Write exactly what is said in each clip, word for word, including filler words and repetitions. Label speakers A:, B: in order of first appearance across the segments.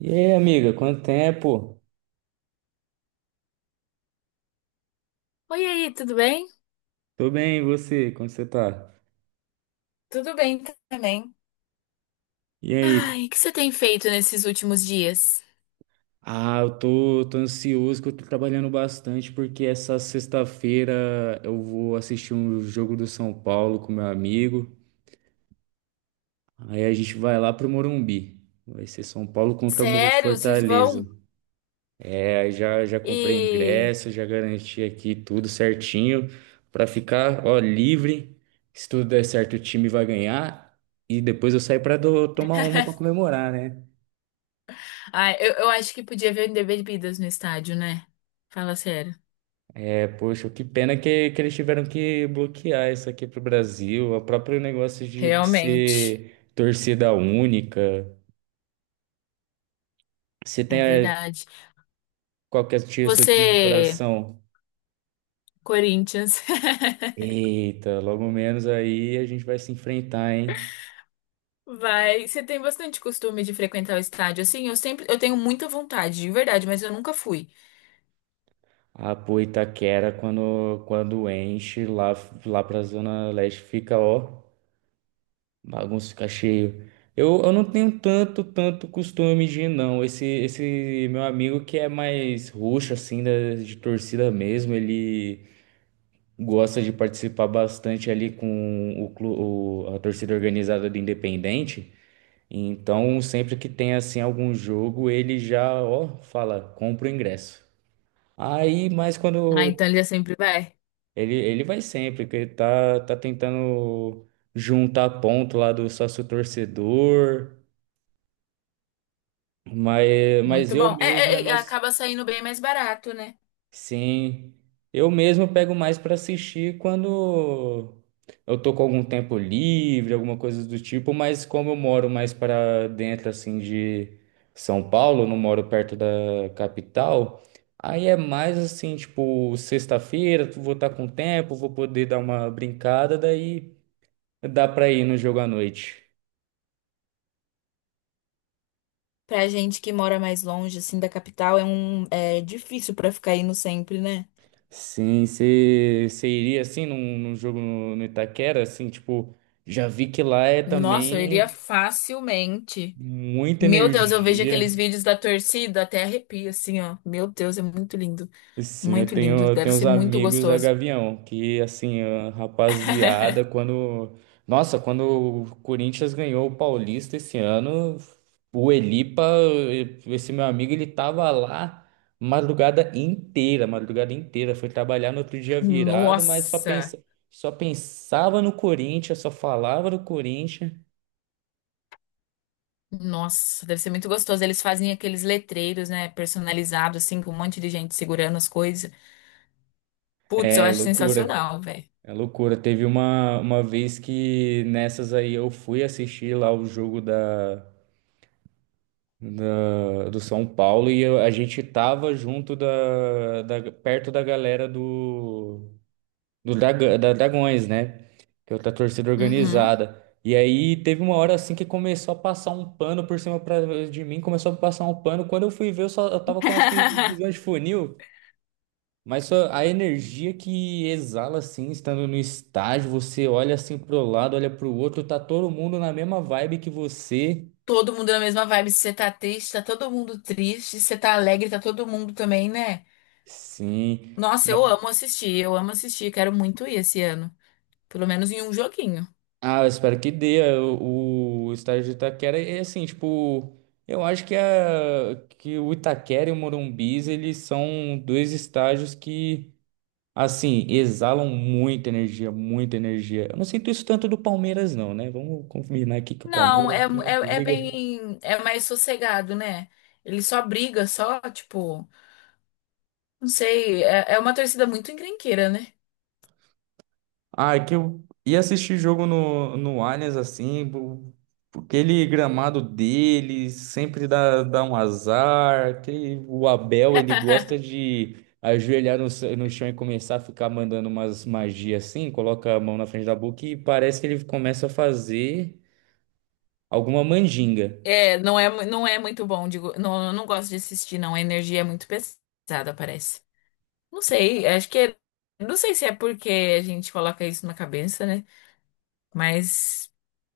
A: E aí, amiga, quanto tempo?
B: Oi, e aí, tudo bem?
A: Tô bem, e você? Como você tá?
B: Tudo bem também.
A: E aí?
B: Ai, o que você tem feito nesses últimos dias?
A: Ah, eu tô, tô ansioso que eu tô trabalhando bastante porque essa sexta-feira eu vou assistir um jogo do São Paulo com meu amigo. Aí a gente vai lá pro Morumbi. Vai ser São Paulo contra Mo-
B: Sério, vocês
A: Fortaleza.
B: vão?
A: É, aí já, já comprei
B: E
A: ingresso, já garanti aqui tudo certinho pra ficar, ó, livre. Se tudo der certo, o time vai ganhar. E depois eu saio pra do- tomar uma pra comemorar, né?
B: Ai, eu, eu acho que podia ver o Bebidas no estádio, né? Fala sério.
A: Poxa, que pena que, que eles tiveram que bloquear isso aqui pro Brasil. O próprio negócio de
B: Realmente.
A: ser torcida única. Se tem
B: É
A: eh,
B: verdade.
A: qualquer tio, seu time do
B: Você,
A: coração.
B: Corinthians,
A: Eita, logo menos aí a gente vai se enfrentar, hein?
B: vai. Você tem bastante costume de frequentar o estádio, assim? Eu sempre, eu tenho muita vontade, de verdade, mas eu nunca fui.
A: A pô, Itaquera, quando, quando enche lá, lá pra Zona Leste, fica, ó. Bagunça fica cheio. Eu, eu não tenho tanto, tanto costume de ir, não. Esse, esse meu amigo que é mais roxo, assim, da, de torcida mesmo, ele gosta de participar bastante ali com o, clu- o- a torcida organizada do Independente. Então, sempre que tem, assim, algum jogo, ele já, ó, fala, compra o ingresso. Aí, mas
B: Ah, então
A: quando.
B: ele é sempre vai.
A: Ele, ele vai sempre, que ele tá, tá tentando juntar ponto lá do sócio torcedor. Mas, mas
B: Muito
A: eu
B: bom. É,
A: mesmo é
B: é, é,
A: mais.
B: acaba saindo bem mais barato, né?
A: Sim, eu mesmo pego mais para assistir quando eu tô com algum tempo livre, alguma coisa do tipo, mas como eu moro mais para dentro assim de São Paulo, não moro perto da capital, aí é mais assim, tipo, sexta-feira, vou estar com tempo, vou poder dar uma brincada, daí dá para ir no jogo à noite.
B: Pra gente que mora mais longe, assim, da capital, é um é difícil pra ficar indo sempre, né?
A: Sim, você iria assim num, num jogo no, no Itaquera, assim, tipo, já vi que lá é
B: Nossa, eu iria
A: também
B: facilmente.
A: muita
B: Meu Deus, eu vejo aqueles
A: energia.
B: vídeos da torcida, até arrepio, assim, ó. Meu Deus, é muito lindo.
A: Sim, eu
B: Muito lindo.
A: tenho, eu
B: Deve
A: tenho uns
B: ser muito
A: amigos da
B: gostoso.
A: Gavião, que assim, a rapaziada, quando. Nossa, quando o Corinthians ganhou o Paulista esse ano, o Elipa, esse meu amigo, ele tava lá madrugada inteira, madrugada inteira. Foi trabalhar no outro dia virado, mas só
B: Nossa!
A: pensa, só pensava no Corinthians, só falava do Corinthians.
B: Nossa, deve ser muito gostoso. Eles fazem aqueles letreiros, né? Personalizados, assim, com um monte de gente segurando as coisas. Putz, eu
A: É
B: acho
A: loucura.
B: sensacional, velho.
A: É loucura. Teve uma, uma vez que nessas aí eu fui assistir lá o jogo da. da- do São Paulo e eu- a gente tava junto da, da- perto da galera do, do Draga- da Dragões, né? Que é outra torcida
B: Uhum.
A: organizada. E aí teve uma hora assim que começou a passar um pano por cima pra, de mim, começou a passar um pano. Quando eu fui ver, eu só eu tava com a visão de funil. Mas só a energia que exala assim, estando no estádio, você olha assim pro lado, olha pro outro, tá todo mundo na mesma vibe que você.
B: Todo mundo na mesma vibe. Se você tá triste, tá todo mundo triste. Se você tá alegre, tá todo mundo também, né?
A: Sim.
B: Nossa, eu amo assistir, eu amo assistir. Quero muito ir esse ano. Pelo menos em um joguinho.
A: Ah, eu espero que dê. é, O, o estádio de Itaquera é assim, tipo, eu acho que, a, que o Itaquera e o Morumbis, eles são dois estádios que, assim, exalam muita energia, muita energia. Eu não sinto isso tanto do Palmeiras, não, né? Vamos combinar aqui que o
B: Não, é,
A: Palmeiras, quem é que
B: é, é
A: liga?
B: bem. É mais sossegado, né? Ele só briga, só, tipo. Não sei. É, é uma torcida muito encrenqueira, né?
A: Ah, é que eu ia assistir jogo no, no Allianz, assim, bo- aquele gramado dele sempre dá, dá um azar. Aquele, o Abel, ele gosta de ajoelhar no, c- no chão e começar a ficar mandando umas magias assim, coloca a mão na frente da boca e parece que ele começa a fazer alguma mandinga.
B: É, não é, mu- não é muito bom. Digo, não, eu não gosto de assistir, não. A energia é muito pesada, parece. Não sei, acho que. É- Não sei se é porque a gente coloca isso na cabeça, né? Mas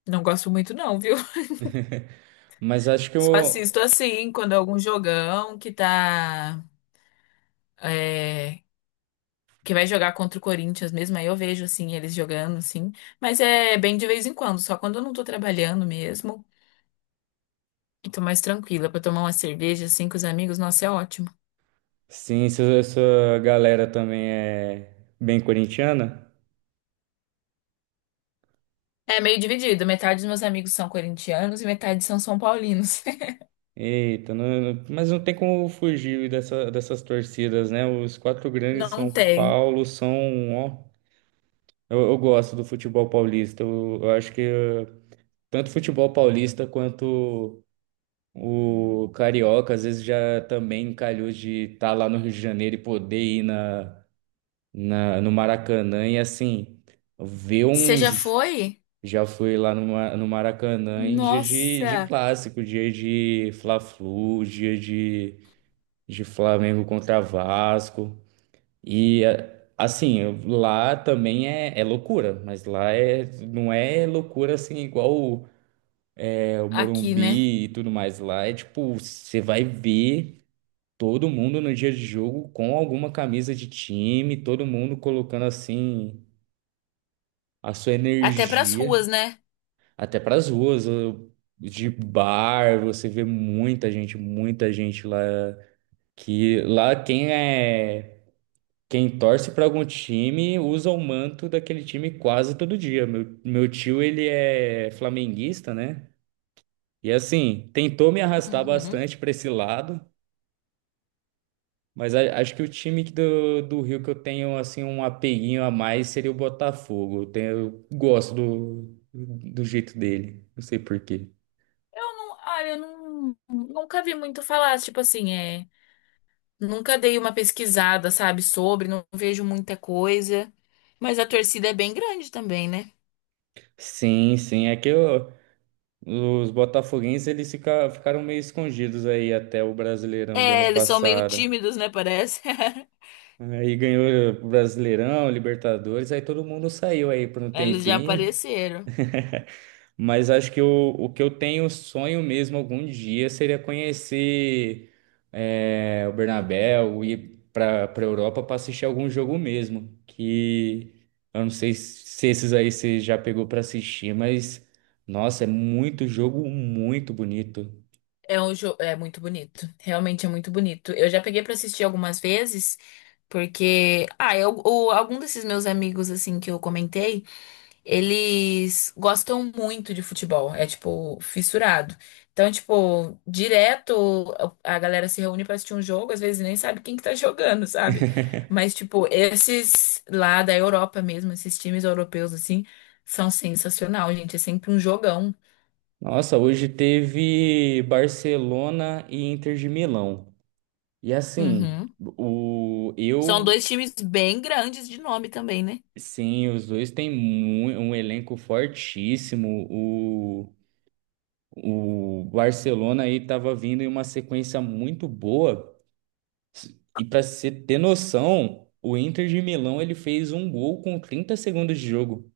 B: não gosto muito, não, viu?
A: Mas acho que
B: Só
A: eu.
B: assisto assim, quando é algum jogão que tá. é, que vai jogar contra o Corinthians mesmo, aí eu vejo assim, eles jogando, assim. Mas é bem de vez em quando, só quando eu não tô trabalhando mesmo. E tô mais tranquila pra tomar uma cerveja assim com os amigos, nossa, é ótimo.
A: Sim, essa essa galera também é bem corintiana.
B: É meio dividido, metade dos meus amigos são corintianos e metade são são paulinos.
A: Eita, não- não- mas não tem como fugir dessa, dessas torcidas, né? Os quatro grandes
B: Não
A: São
B: tem.
A: Paulo são, ó, eu, eu gosto do futebol paulista. Eu, eu acho que eh, tanto o futebol paulista quanto o carioca, às vezes já também calhou de estar lá no Rio de Janeiro e poder ir na, na, no Maracanã e assim ver
B: Você já
A: uns.
B: foi?
A: Já fui lá no, Ma- no Maracanã em dia de, de
B: Nossa,
A: clássico, dia de Fla-Flu, dia de de Flamengo contra Vasco. E a- assim, eu- lá também é, é loucura, mas lá é, não é loucura assim igual o, é, o
B: aqui, né?
A: Morumbi e tudo mais. Lá é tipo, você vai ver todo mundo no dia de jogo com alguma camisa de time, todo mundo colocando assim a sua
B: Até pras
A: energia
B: ruas, né?
A: até para as ruas. eu- De bar, você vê muita gente, muita gente lá. Que lá quem é Quem torce para algum time usa o manto daquele time quase todo dia. Meu, meu tio, ele é flamenguista, né? E assim, tentou me arrastar
B: Uhum.
A: bastante para esse lado, mas a- acho que o time que do, do Rio que eu tenho assim um apeguinho a mais seria o Botafogo. Eu, tenho, eu gosto do, do jeito dele, não sei por quê.
B: Eu não, olha, eu não, nunca vi muito falar, tipo assim, é, nunca dei uma pesquisada, sabe, sobre, não vejo muita coisa, mas a torcida é bem grande também, né?
A: Sim, sim, é que eu- os botafoguenses eles fica- ficaram meio escondidos aí até o Brasileirão do ano
B: É, eles são meio
A: passado.
B: tímidos, né, parece.
A: Aí ganhou o Brasileirão, Libertadores, aí todo mundo saiu aí por um
B: Eles já
A: tempinho.
B: apareceram.
A: Mas acho que o, o que eu tenho sonho mesmo algum dia seria conhecer é, o Bernabéu, ir para para Europa para assistir algum jogo mesmo. Que eu não sei se esses aí você já pegou para assistir, mas nossa, é muito jogo muito bonito.
B: É um jogo, é muito bonito, realmente é muito bonito. Eu já peguei pra assistir algumas vezes, porque, ah, eu, o- algum desses meus amigos, assim, que eu comentei, eles gostam muito de futebol, é tipo fissurado. Então, tipo, direto a galera se reúne pra assistir um jogo, às vezes nem sabe quem que tá jogando, sabe? Mas tipo, esses lá da Europa mesmo, esses times europeus assim, são sensacional, gente, é sempre um jogão.
A: Nossa, hoje teve Barcelona e Inter de Milão. E assim,
B: Uhum.
A: o
B: São
A: eu
B: dois times bem grandes de nome também, né?
A: sim, os dois têm mu- um elenco fortíssimo. O, o Barcelona aí estava vindo em uma sequência muito boa. E para você ter noção, o Inter de Milão ele fez um gol com trinta segundos de jogo.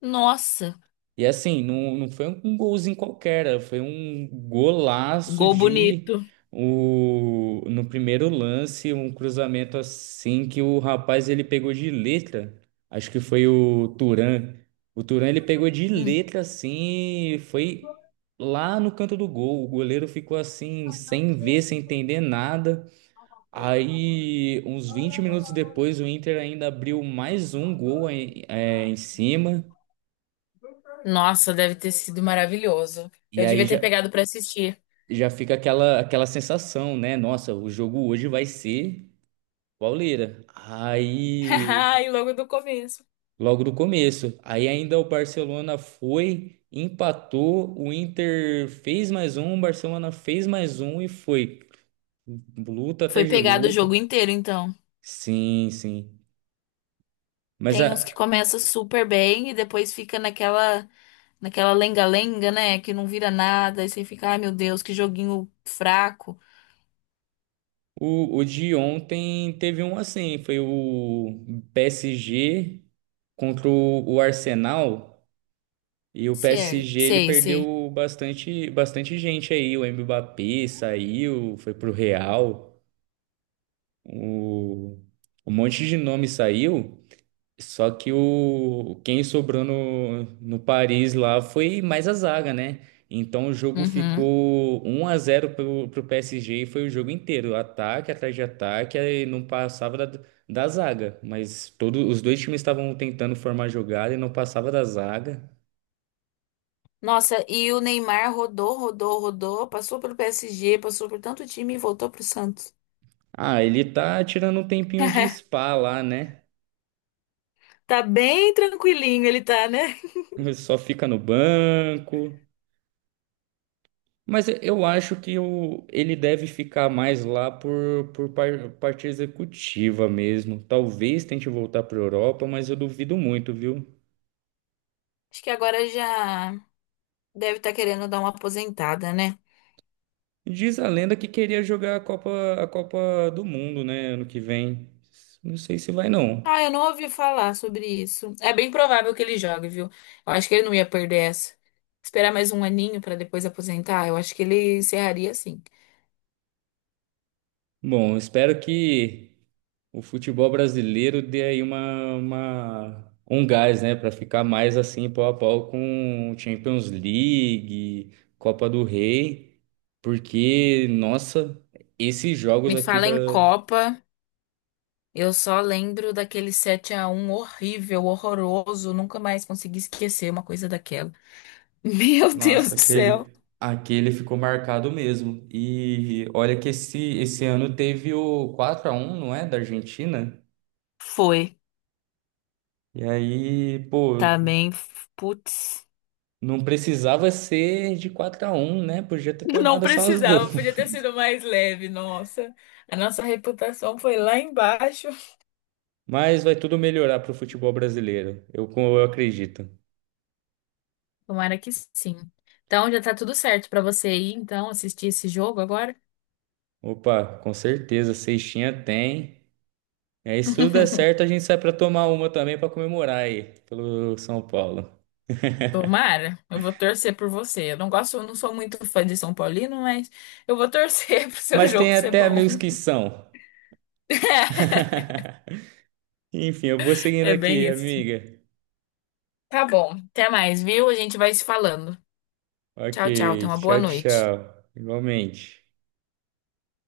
B: Nossa,
A: E assim, não, não foi um golzinho qualquer, né? Foi um golaço
B: gol
A: de
B: bonito.
A: o, no primeiro lance, um cruzamento assim que o rapaz ele pegou de letra. Acho que foi o Turan. O Turan ele pegou de
B: Hum.
A: letra assim, e foi lá no canto do gol. O goleiro ficou assim, sem ver, sem entender nada. Aí, uns vinte minutos depois, o Inter ainda abriu mais um gol em, é, em cima.
B: Nossa, deve ter sido maravilhoso.
A: E
B: Eu
A: aí
B: devia ter
A: já,
B: pegado pra assistir.
A: já fica aquela aquela sensação, né? Nossa, o jogo hoje vai ser pauleira. Aí,
B: E logo do começo.
A: logo no começo, aí ainda o Barcelona foi, empatou, o Inter fez mais um, o Barcelona fez mais um e foi luta
B: Foi
A: atrás de
B: pegado o
A: luta.
B: jogo inteiro, então.
A: Sim, sim. Mas a
B: Tem uns que começa super bem e depois fica naquela naquela lenga-lenga, né? Que não vira nada. E você fica, ai meu Deus, que joguinho fraco.
A: O, o de ontem teve um assim, foi o P S G contra o o Arsenal. E o
B: Sei,
A: P S G ele
B: sei, sei.
A: perdeu bastante, bastante gente aí. O Mbappé saiu, foi pro Real. O, Um monte de nome saiu. Só que o quem sobrou no, no Paris lá foi mais a zaga, né? Então o jogo
B: Uhum.
A: ficou um a zero pro, pro P S G e foi o jogo inteiro, ataque atrás de ataque, aí não passava da, da zaga, mas todo, os dois times estavam tentando formar jogada e não passava da zaga.
B: Nossa, e o Neymar rodou, rodou, rodou. Passou pelo P S G, passou por tanto time e voltou pro Santos.
A: Ah, ele tá tirando um tempinho de spa lá, né?
B: Tá bem tranquilinho ele tá, né?
A: Só fica no banco. Mas eu acho que o, ele deve ficar mais lá por, por par- parte executiva mesmo. Talvez tente voltar para a Europa, mas eu duvido muito, viu?
B: Acho que agora já deve estar querendo dar uma aposentada, né?
A: Diz a lenda que queria jogar a Copa, a Copa do Mundo, né, ano que vem. Não sei se vai, não.
B: Ah, eu não ouvi falar sobre isso. É bem provável que ele jogue, viu? Eu acho que ele não ia perder essa. Esperar mais um aninho pra depois aposentar, eu acho que ele encerraria assim.
A: Bom, espero que o futebol brasileiro dê aí uma, uma- um gás, né, para ficar mais assim pau a pau com Champions League, Copa do Rei, porque nossa, esses jogos
B: Me
A: aqui
B: fala
A: da.
B: em Copa, eu só lembro daquele sete a um horrível, horroroso, nunca mais consegui esquecer uma coisa daquela. Meu Deus
A: Nossa,
B: do céu.
A: aquele aquele ficou marcado mesmo. E olha que esse esse ano teve o quatro a um não é, da Argentina?
B: Foi.
A: E aí, pô,
B: Também, putz.
A: não precisava ser de quatro a um, né? Podia ter
B: Não
A: tomado só uns dois.
B: precisava, podia ter sido mais leve, nossa. A nossa reputação foi lá embaixo.
A: Mas vai tudo melhorar para o futebol brasileiro. Eu, eu acredito.
B: Tomara que sim. Então já tá tudo certo pra você ir, então, assistir esse jogo agora.
A: Opa, com certeza, sextinha tem. É, se tudo der certo, a gente sai para tomar uma também para comemorar aí pelo São Paulo.
B: Tomara, eu vou torcer por você. Eu não gosto, eu não sou muito fã de São Paulino, mas eu vou torcer pro seu
A: Mas
B: jogo
A: tem
B: ser
A: até
B: bom.
A: amigos que são. Enfim, eu vou seguindo
B: É bem
A: aqui,
B: isso.
A: amiga.
B: Tá bom. Até mais, viu? A gente vai se falando.
A: Ok,
B: Tchau, tchau. Tenha uma boa
A: tchau,
B: noite.
A: tchau. Igualmente.